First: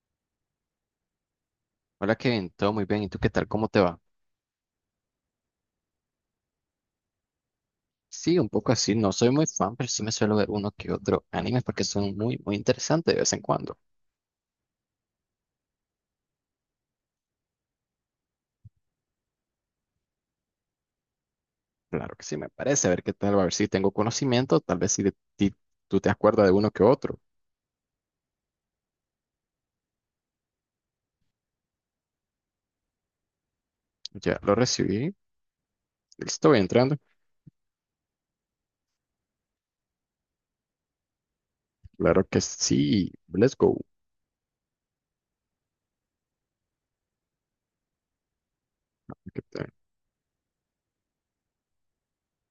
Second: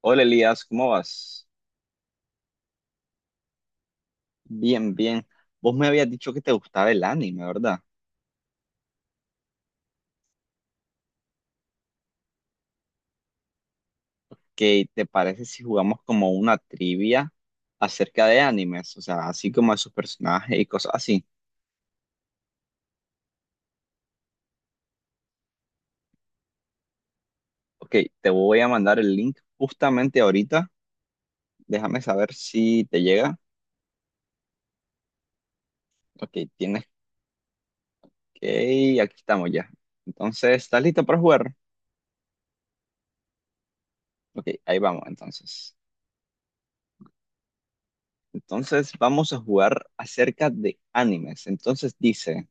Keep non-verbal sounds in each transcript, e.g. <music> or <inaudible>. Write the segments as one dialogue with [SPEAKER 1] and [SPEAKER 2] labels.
[SPEAKER 1] Hola Elías, ¿cómo vas?
[SPEAKER 2] Hola Kevin, todo muy bien. ¿Y tú qué tal? ¿Cómo te va?
[SPEAKER 1] Bien, bien. Vos me habías dicho que te gustaba el anime, ¿verdad?
[SPEAKER 2] Sí, un poco así. No soy muy fan, pero sí me suelo ver uno que otro animes porque son muy, muy interesantes de vez en cuando.
[SPEAKER 1] ¿Qué te parece si jugamos como una trivia acerca de animes? O sea, así como de sus personajes y cosas así.
[SPEAKER 2] Claro que sí, me parece. A ver qué tal, a ver si tengo conocimiento. Tal vez si de ti- tú te acuerdas de uno que otro.
[SPEAKER 1] Ok, te voy a mandar el link justamente ahorita. Déjame saber si te llega.
[SPEAKER 2] Ya lo recibí.
[SPEAKER 1] Ok,
[SPEAKER 2] Estoy
[SPEAKER 1] tienes
[SPEAKER 2] entrando.
[SPEAKER 1] que... Aquí estamos ya. Entonces, ¿estás listo para jugar?
[SPEAKER 2] Claro que sí. Let's go.
[SPEAKER 1] Ok, ahí vamos entonces. Entonces, vamos a
[SPEAKER 2] ¿Qué tal?
[SPEAKER 1] jugar acerca de animes. Entonces dice,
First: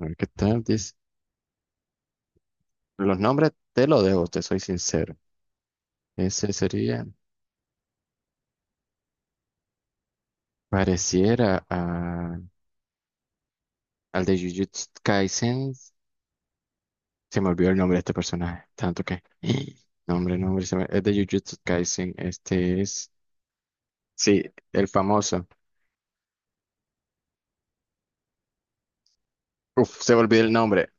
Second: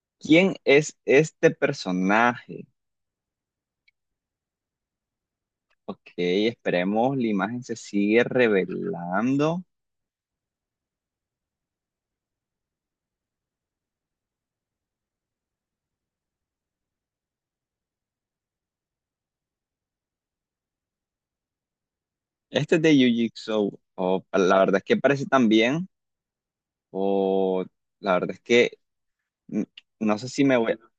[SPEAKER 2] A ver qué
[SPEAKER 1] ¿quién
[SPEAKER 2] tal. Dice...
[SPEAKER 1] es este personaje?
[SPEAKER 2] Los nombres te los dejo, te soy sincero.
[SPEAKER 1] Ok,
[SPEAKER 2] Ese sería,
[SPEAKER 1] esperemos la imagen se sigue revelando.
[SPEAKER 2] pareciera al de Jujutsu Kaisen. Se me olvidó el nombre de este personaje, tanto que... <gasps> Nombre, nombre, es de Jujutsu Kaisen,
[SPEAKER 1] Este
[SPEAKER 2] este
[SPEAKER 1] es de
[SPEAKER 2] es...
[SPEAKER 1] Yu-Jitsu, o
[SPEAKER 2] Sí,
[SPEAKER 1] la verdad es
[SPEAKER 2] el
[SPEAKER 1] que parece tan
[SPEAKER 2] famoso.
[SPEAKER 1] bien, o la verdad es que mm,
[SPEAKER 2] Uf, se
[SPEAKER 1] no
[SPEAKER 2] me
[SPEAKER 1] sé
[SPEAKER 2] olvidó
[SPEAKER 1] si
[SPEAKER 2] el
[SPEAKER 1] me voy.
[SPEAKER 2] nombre,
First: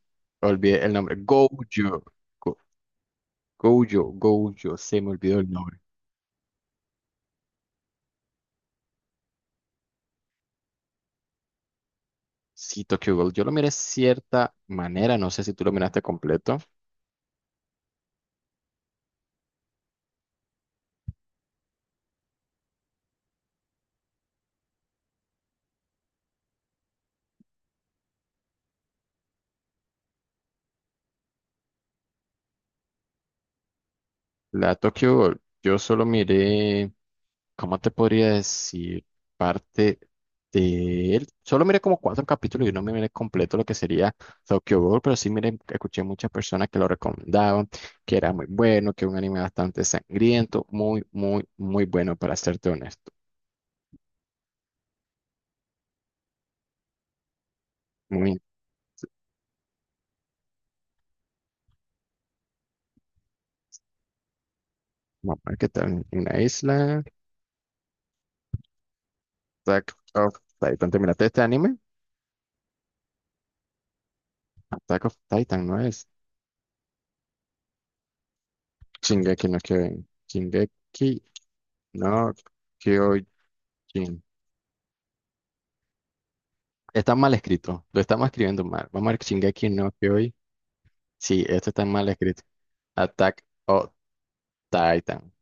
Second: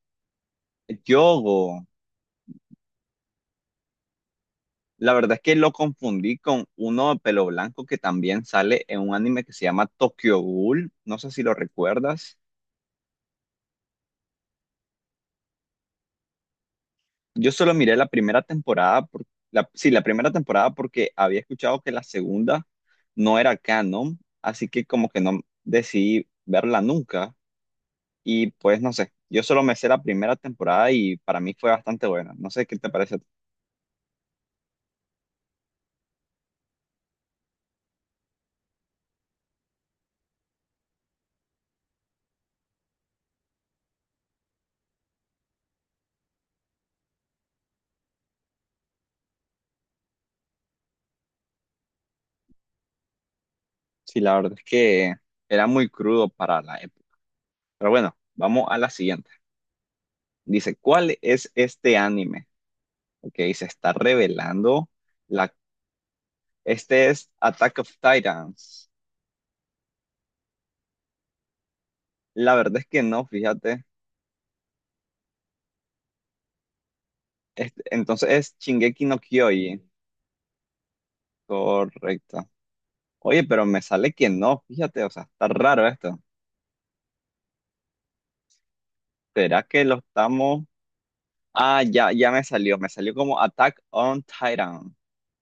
[SPEAKER 2] olvidé el nombre. Gojo,
[SPEAKER 1] Yogo,
[SPEAKER 2] Go- Gojo, Gojo, se me
[SPEAKER 1] la verdad
[SPEAKER 2] olvidó
[SPEAKER 1] es
[SPEAKER 2] el
[SPEAKER 1] que lo
[SPEAKER 2] nombre.
[SPEAKER 1] confundí con uno de pelo blanco que también sale en un anime que se llama Tokyo Ghoul. No sé si lo recuerdas.
[SPEAKER 2] Sí, Tokyo Ghoul, yo lo miré cierta manera, no sé si tú lo miraste completo.
[SPEAKER 1] Yo solo miré la primera temporada, la, sí, la primera temporada porque había escuchado que la segunda no era canon, así que como que no decidí verla nunca y pues no sé, yo solo me sé la primera temporada y para mí fue bastante buena. No sé qué te parece. A ti.
[SPEAKER 2] La Tokyo Ghoul, yo solo miré, ¿cómo te podría decir? Parte de él. Solo miré como cuatro capítulos y no me miré completo lo que sería Tokyo Ghoul, pero sí miré, escuché muchas personas que lo recomendaban, que era muy bueno, que era un anime bastante sangriento, muy, muy, muy bueno, para serte honesto.
[SPEAKER 1] Sí, la verdad es que era muy crudo para la época. Pero bueno,
[SPEAKER 2] Muy,
[SPEAKER 1] vamos a la siguiente. Dice, ¿cuál es este anime? Ok, se está revelando.
[SPEAKER 2] vamos a
[SPEAKER 1] La,
[SPEAKER 2] ver qué tal. Una isla,
[SPEAKER 1] este es Attack of Titans.
[SPEAKER 2] Attack of Titan. ¿Te miraste este anime?
[SPEAKER 1] La verdad es que no, fíjate.
[SPEAKER 2] Attack of Titan, ¿no es?
[SPEAKER 1] Este, entonces es Shingeki no
[SPEAKER 2] Shingeki no
[SPEAKER 1] Kyojin.
[SPEAKER 2] Kyojin. Shingeki no
[SPEAKER 1] Correcto.
[SPEAKER 2] Kyojin.
[SPEAKER 1] Oye, pero me sale que no, fíjate, o sea, está raro esto.
[SPEAKER 2] Está mal escrito, lo estamos escribiendo mal. Vamos a ver
[SPEAKER 1] ¿Será
[SPEAKER 2] Shingeki
[SPEAKER 1] que
[SPEAKER 2] no
[SPEAKER 1] lo
[SPEAKER 2] hoy.
[SPEAKER 1] estamos...?
[SPEAKER 2] Sí, esto
[SPEAKER 1] Ah,
[SPEAKER 2] está mal
[SPEAKER 1] ya, ya
[SPEAKER 2] escrito.
[SPEAKER 1] me salió como
[SPEAKER 2] Attack
[SPEAKER 1] Attack
[SPEAKER 2] on
[SPEAKER 1] on Titan.
[SPEAKER 2] Titan.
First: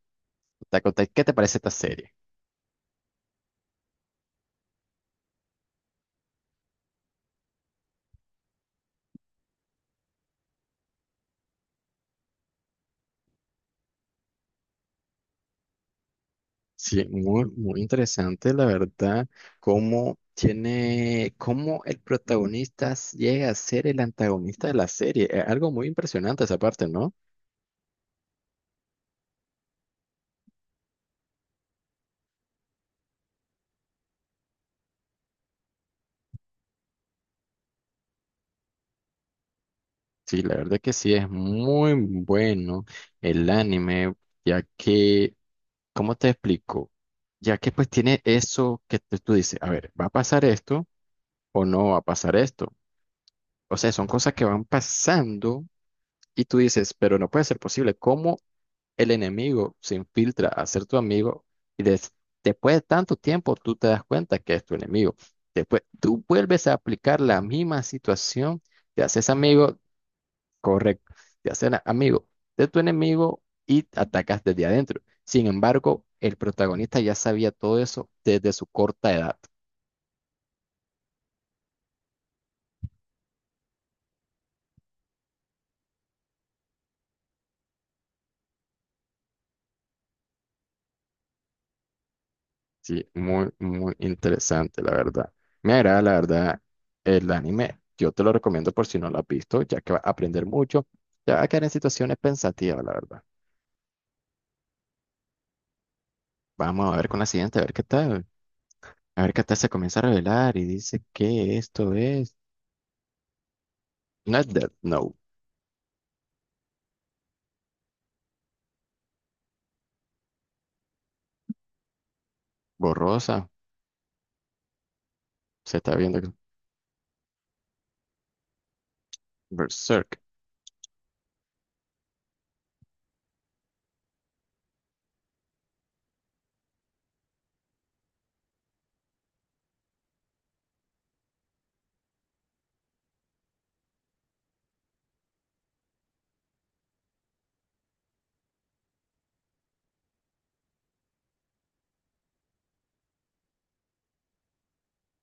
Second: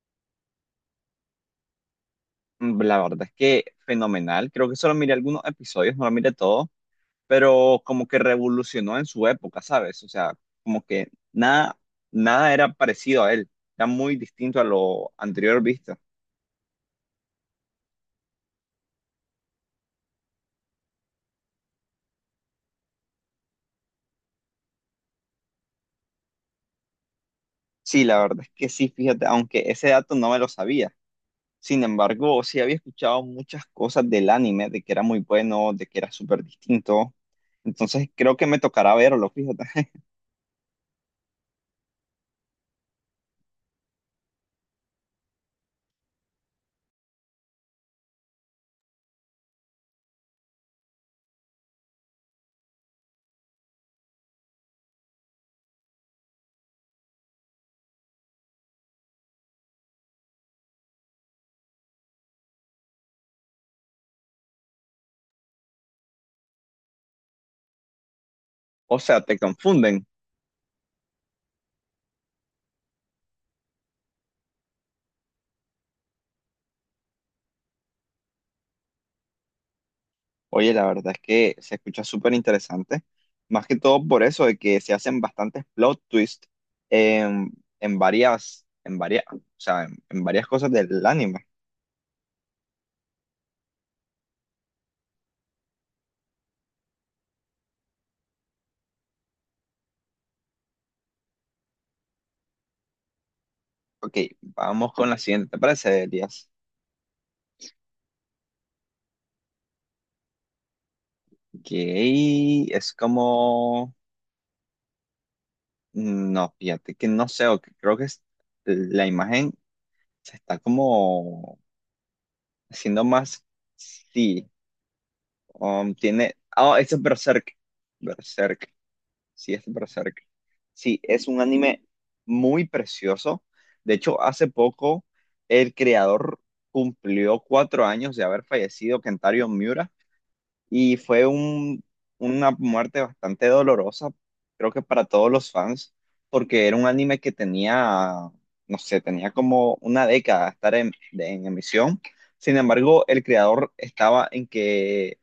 [SPEAKER 2] Attack on Titan. ¿Qué te parece esta serie?
[SPEAKER 1] Mm, la verdad es que fenomenal. Creo que solo miré algunos episodios, no lo miré todo, pero como que revolucionó en su época, ¿sabes? O sea, como que nada, nada era parecido a él. Era muy distinto a lo anterior visto.
[SPEAKER 2] Sí, muy, muy interesante, la verdad, cómo tiene, cómo el protagonista llega a ser el antagonista de la serie. Es algo muy impresionante esa parte, ¿no?
[SPEAKER 1] Sí, la verdad es que sí, fíjate, aunque ese dato no me lo sabía. Sin embargo, sí había escuchado muchas cosas del anime, de que era muy bueno, de que era súper distinto. Entonces creo que me tocará verlo, fíjate. <laughs>
[SPEAKER 2] Sí, la verdad que sí, es muy bueno el anime, ya que, ¿cómo te explico? Ya que pues tiene eso que tú dices, a ver, va a pasar esto, o no va a pasar esto. O sea, son cosas que van pasando y tú dices, pero no puede ser posible. ¿Cómo el enemigo se infiltra a ser tu amigo y después de tanto tiempo tú te das cuenta que es tu enemigo? Después tú vuelves a aplicar la misma situación,
[SPEAKER 1] O
[SPEAKER 2] te
[SPEAKER 1] sea,
[SPEAKER 2] haces
[SPEAKER 1] te
[SPEAKER 2] amigo,
[SPEAKER 1] confunden.
[SPEAKER 2] correcto, te haces amigo de tu enemigo y te atacas desde adentro. Sin embargo, el protagonista ya sabía todo eso desde su corta edad.
[SPEAKER 1] Oye, la verdad es que se escucha súper interesante. Más que todo por eso de que se hacen bastantes plot twists en, o sea, en varias cosas del anime.
[SPEAKER 2] Sí, muy, muy interesante, la verdad. Me agrada, la verdad, el anime. Yo te lo recomiendo por si no lo has visto, ya que vas a aprender mucho. Ya va a quedar en situaciones pensativas, la verdad.
[SPEAKER 1] Ok, vamos con la siguiente, ¿te parece, Elías?
[SPEAKER 2] Vamos a ver con la siguiente, a ver qué tal. A ver qué tal se comienza a revelar y dice que
[SPEAKER 1] Ok,
[SPEAKER 2] esto es.
[SPEAKER 1] es como...
[SPEAKER 2] No es Death Note,
[SPEAKER 1] No, fíjate que no sé, o que creo que es la imagen se está como haciendo más.
[SPEAKER 2] borrosa.
[SPEAKER 1] Sí,
[SPEAKER 2] Se está viendo
[SPEAKER 1] tiene. Ah, ese es Berserk. Berserk. Sí, este es
[SPEAKER 2] Berserk.
[SPEAKER 1] Berserk. Sí, es un anime muy precioso. De hecho, hace poco el creador cumplió 4 años de haber fallecido, Kentaro Miura. Y fue una muerte bastante dolorosa, creo que para todos los fans, porque era un anime que tenía, no sé, tenía como una década de estar en, en emisión. Sin embargo, el creador estaba en que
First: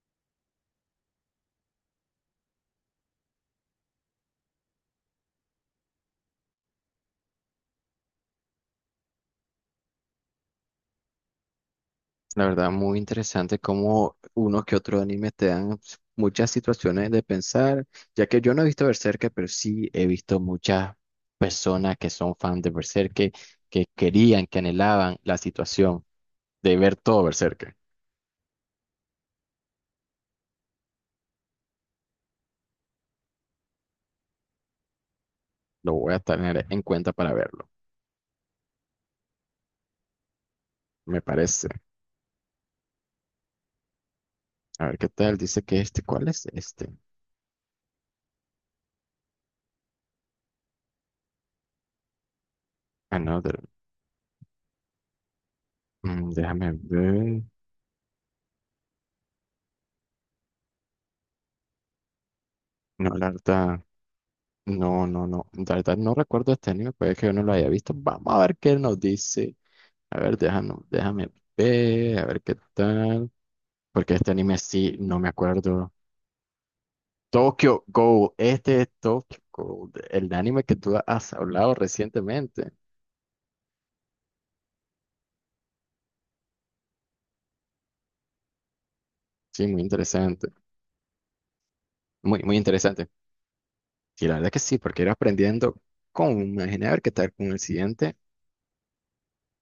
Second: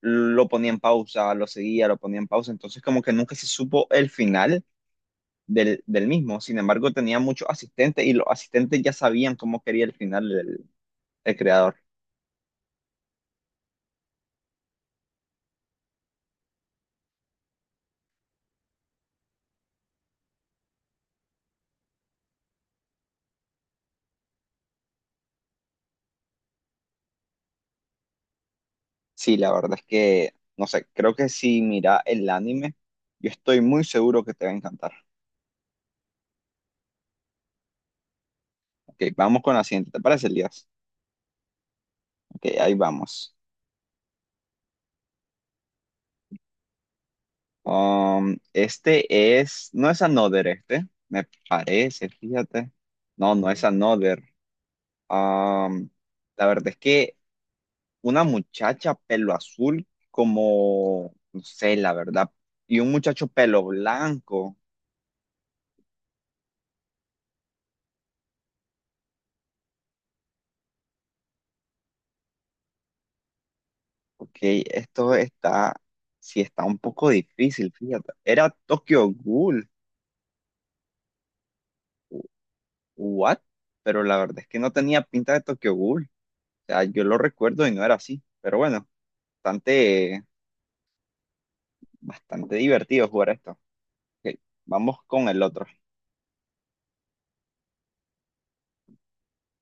[SPEAKER 1] lo ponía en pausa, lo seguía, lo ponía en pausa, entonces como que nunca se supo el final del mismo. Sin embargo, tenía muchos asistentes y los asistentes ya sabían cómo quería el final del el creador.
[SPEAKER 2] La verdad, muy interesante cómo unos que otros animes te dan muchas situaciones de pensar, ya que yo no he visto Berserk, pero sí he visto muchas personas que son fans de Berserk, que querían, que anhelaban la situación de ver todo Berserk.
[SPEAKER 1] Sí, la verdad es que, no sé, creo que si mira el anime, yo estoy muy seguro que te va a encantar.
[SPEAKER 2] Lo voy a tener en cuenta para verlo,
[SPEAKER 1] Ok, vamos con la siguiente, ¿te parece, Elías?
[SPEAKER 2] me parece.
[SPEAKER 1] Ok, ahí vamos.
[SPEAKER 2] A ver qué tal, dice que este, ¿cuál es este?
[SPEAKER 1] Este es, no es Another este, me parece, fíjate. No, no
[SPEAKER 2] Another.
[SPEAKER 1] es Another. Um,
[SPEAKER 2] Mm,
[SPEAKER 1] la verdad
[SPEAKER 2] déjame
[SPEAKER 1] es que
[SPEAKER 2] ver.
[SPEAKER 1] una muchacha pelo azul como, no sé, la verdad, y un
[SPEAKER 2] No,
[SPEAKER 1] muchacho
[SPEAKER 2] la
[SPEAKER 1] pelo
[SPEAKER 2] verdad,
[SPEAKER 1] blanco.
[SPEAKER 2] no, no, no. La verdad no recuerdo este anime, puede que yo no lo haya visto. Vamos a ver qué nos dice. A ver, déjame, déjame ver, a ver qué tal. Porque este
[SPEAKER 1] Ok,
[SPEAKER 2] anime sí,
[SPEAKER 1] esto
[SPEAKER 2] no me
[SPEAKER 1] está,
[SPEAKER 2] acuerdo.
[SPEAKER 1] sí está un poco difícil,
[SPEAKER 2] Tokyo
[SPEAKER 1] fíjate.
[SPEAKER 2] Ghoul,
[SPEAKER 1] Era
[SPEAKER 2] este es
[SPEAKER 1] Tokyo
[SPEAKER 2] Tokyo
[SPEAKER 1] Ghoul.
[SPEAKER 2] Ghoul, el anime que tú has hablado
[SPEAKER 1] u-
[SPEAKER 2] recientemente.
[SPEAKER 1] What? Pero la verdad es que no tenía pinta de Tokyo Ghoul. O sea, yo lo recuerdo y no era así. Pero bueno,
[SPEAKER 2] Sí, muy
[SPEAKER 1] bastante,
[SPEAKER 2] interesante. Muy,
[SPEAKER 1] bastante
[SPEAKER 2] muy
[SPEAKER 1] divertido
[SPEAKER 2] interesante.
[SPEAKER 1] jugar esto.
[SPEAKER 2] Sí,
[SPEAKER 1] Ok,
[SPEAKER 2] la verdad que sí,
[SPEAKER 1] vamos
[SPEAKER 2] porque ir
[SPEAKER 1] con el otro.
[SPEAKER 2] aprendiendo con, imaginé a ver qué tal con el siguiente.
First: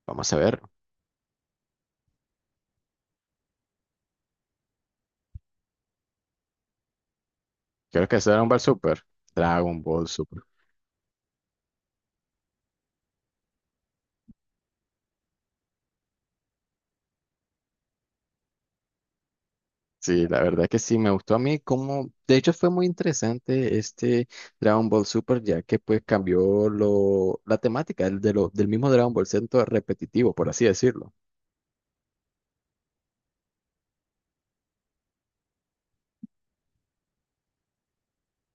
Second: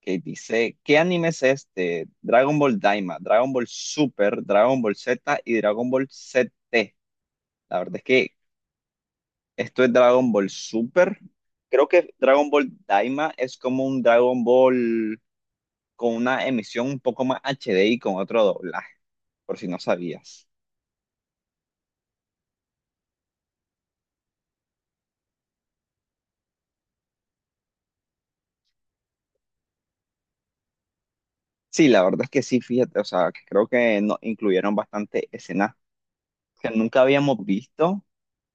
[SPEAKER 1] Que
[SPEAKER 2] Vamos a ver.
[SPEAKER 1] dice, ¿qué anime es este? Dragon Ball Daima, Dragon Ball Super, Dragon Ball Z y Dragon Ball ZT. La verdad es
[SPEAKER 2] Creo que es
[SPEAKER 1] que
[SPEAKER 2] Dragon Ball Super.
[SPEAKER 1] esto
[SPEAKER 2] Dragon
[SPEAKER 1] es
[SPEAKER 2] Ball
[SPEAKER 1] Dragon
[SPEAKER 2] Super.
[SPEAKER 1] Ball Super. Creo que Dragon Ball Daima es como un Dragon Ball con una emisión un poco más HD y con otro doblaje, por si no
[SPEAKER 2] Sí, la
[SPEAKER 1] sabías.
[SPEAKER 2] verdad que sí, me gustó a mí como, de hecho fue muy interesante este Dragon Ball Super, ya que pues cambió lo, la temática el de del mismo Dragon Ball Centro repetitivo, por así decirlo.
[SPEAKER 1] Sí, la verdad es que sí, fíjate, o sea, creo que nos incluyeron bastante escenas que nunca habíamos visto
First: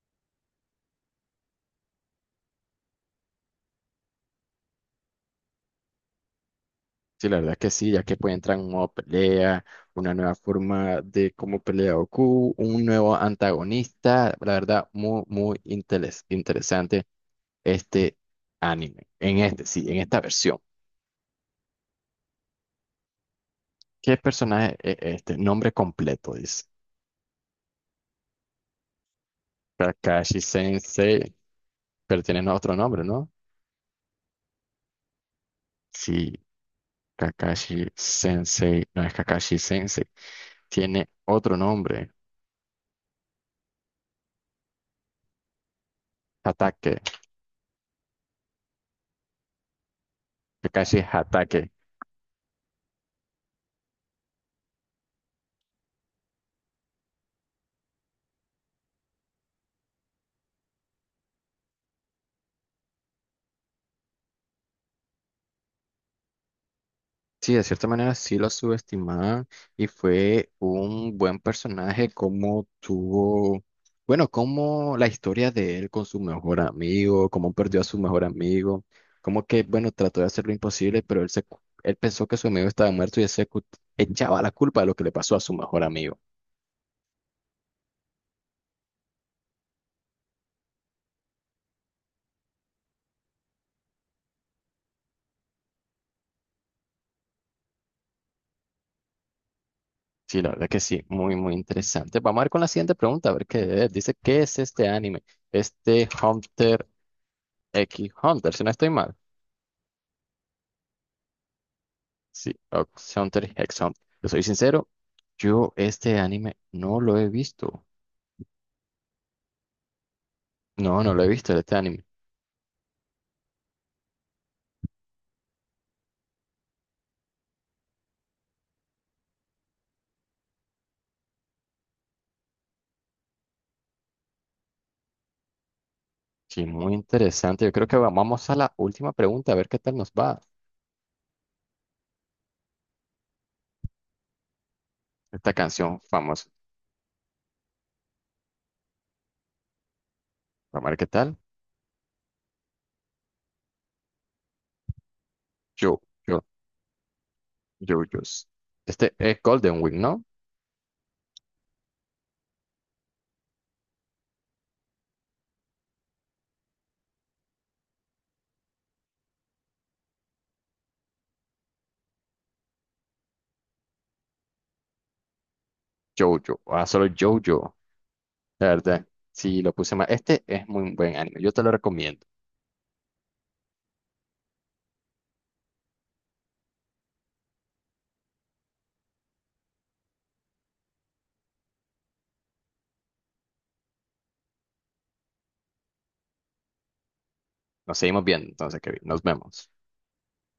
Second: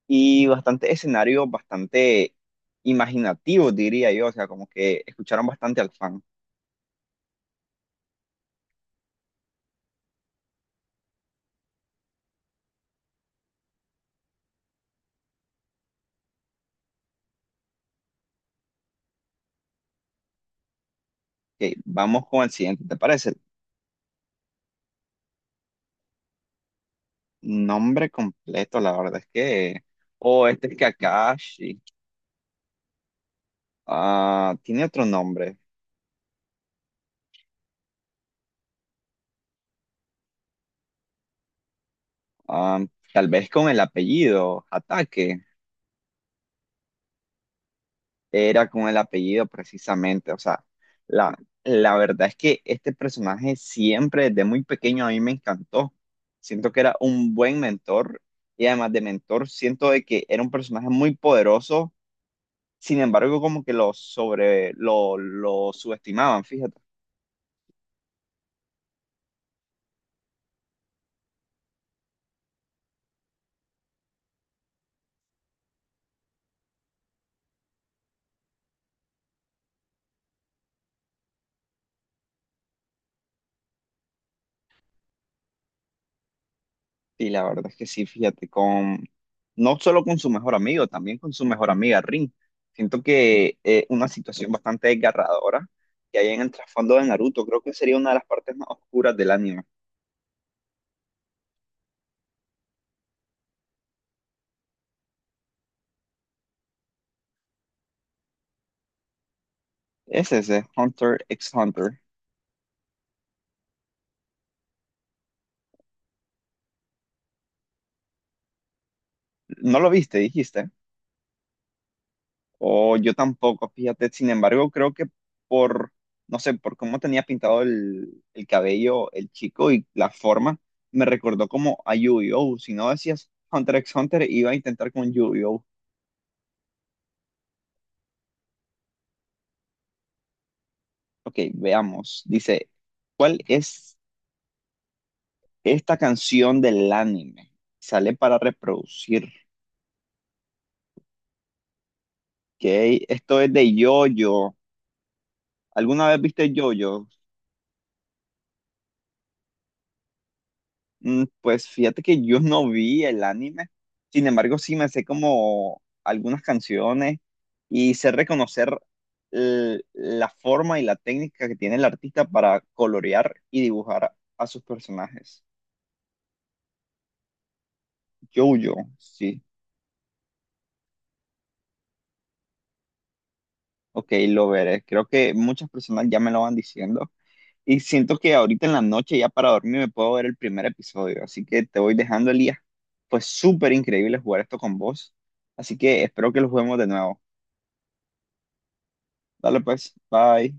[SPEAKER 1] y bastante escenarios bastante imaginativos, diría yo, o sea, como que escucharon bastante al fan.
[SPEAKER 2] Sí, la verdad que sí, ya que pues entran nueva pelea, una nueva forma de cómo pelea Goku, un nuevo antagonista, la verdad muy, muy interesante este anime, en este, sí, en esta versión.
[SPEAKER 1] Ok, vamos con el siguiente, ¿te parece?
[SPEAKER 2] ¿Qué personaje es este? Nombre completo, dice.
[SPEAKER 1] Nombre completo, la verdad es que...
[SPEAKER 2] Kakashi
[SPEAKER 1] O este es
[SPEAKER 2] Sensei.
[SPEAKER 1] Kakashi.
[SPEAKER 2] Pero tienen otro nombre, ¿no?
[SPEAKER 1] Ah, tiene otro nombre.
[SPEAKER 2] Sí, Kakashi Sensei, no es Kakashi Sensei, tiene otro nombre,
[SPEAKER 1] Ah, tal vez con el apellido, Ataque.
[SPEAKER 2] Hatake,
[SPEAKER 1] Era con el apellido precisamente. O sea,
[SPEAKER 2] Kakashi
[SPEAKER 1] la,
[SPEAKER 2] Hatake.
[SPEAKER 1] la verdad es que este personaje siempre desde muy pequeño a mí me encantó. Siento que era un buen mentor y además de mentor, siento de que era un personaje muy poderoso. Sin embargo, como que lo sobre, lo subestimaban, fíjate.
[SPEAKER 2] Sí, de cierta manera sí lo subestimaban y fue un buen personaje como tuvo, bueno, como la historia de él con su mejor amigo, cómo perdió a su mejor amigo, como que, bueno, trató de hacer lo imposible, pero él, él pensó que su amigo estaba muerto y él se echaba la culpa de lo que le pasó a su mejor amigo.
[SPEAKER 1] Sí, la verdad es que sí, fíjate, con no solo con su mejor amigo, también con su mejor amiga Rin. Siento que una situación bastante desgarradora que hay en el trasfondo de Naruto, creo que sería una de las partes más oscuras del anime.
[SPEAKER 2] Sí, la verdad que sí, muy, muy interesante. Vamos a ver con la siguiente pregunta, a ver qué es. Dice, ¿qué es este anime? Este Hunter X Hunter, si no estoy mal.
[SPEAKER 1] Es ese, Hunter x Hunter.
[SPEAKER 2] Sí, Ox Hunter X Hunter. Yo soy sincero, yo este anime no lo he visto.
[SPEAKER 1] ¿No lo viste, dijiste?
[SPEAKER 2] No, no lo he visto este anime.
[SPEAKER 1] O yo tampoco, fíjate. Sin embargo, creo que por, no sé, por cómo tenía pintado el cabello el chico y la forma, me recordó como a Yu-Gi-Oh! Si no decías Hunter x Hunter, iba a intentar con Yu-Gi-Oh!
[SPEAKER 2] Sí, muy interesante. Yo creo que vamos a la última pregunta, a ver qué tal nos va
[SPEAKER 1] Ok, veamos. Dice, ¿cuál es
[SPEAKER 2] esta
[SPEAKER 1] esta
[SPEAKER 2] canción famosa.
[SPEAKER 1] canción del anime? Sale para reproducir. Ok,
[SPEAKER 2] Vamos a ver qué tal.
[SPEAKER 1] esto es de Yoyo.
[SPEAKER 2] Yo,
[SPEAKER 1] ¿Alguna vez
[SPEAKER 2] yo,
[SPEAKER 1] viste Yoyo?
[SPEAKER 2] yo, yo. Este es Golden Wing, ¿no?
[SPEAKER 1] Mm, pues fíjate que yo no vi el anime. Sin embargo, sí me sé como algunas canciones y sé reconocer la forma y la técnica que tiene el artista para colorear y dibujar a sus personajes.
[SPEAKER 2] Jojo. Ah, solo Jojo. La
[SPEAKER 1] Yoyo,
[SPEAKER 2] verdad,
[SPEAKER 1] sí,
[SPEAKER 2] sí, lo puse mal. Este es muy buen anime. Yo te lo recomiendo.
[SPEAKER 1] Ok, lo veré. Creo que muchas personas ya me lo van diciendo. Y siento que ahorita en la noche, ya para dormir, me puedo ver el primer episodio. Así que te voy dejando, Elías. Fue súper increíble jugar esto con vos. Así que espero que lo juguemos de nuevo.
[SPEAKER 2] Nos seguimos viendo, entonces, Kevin. Nos
[SPEAKER 1] Dale
[SPEAKER 2] vemos.
[SPEAKER 1] pues, bye.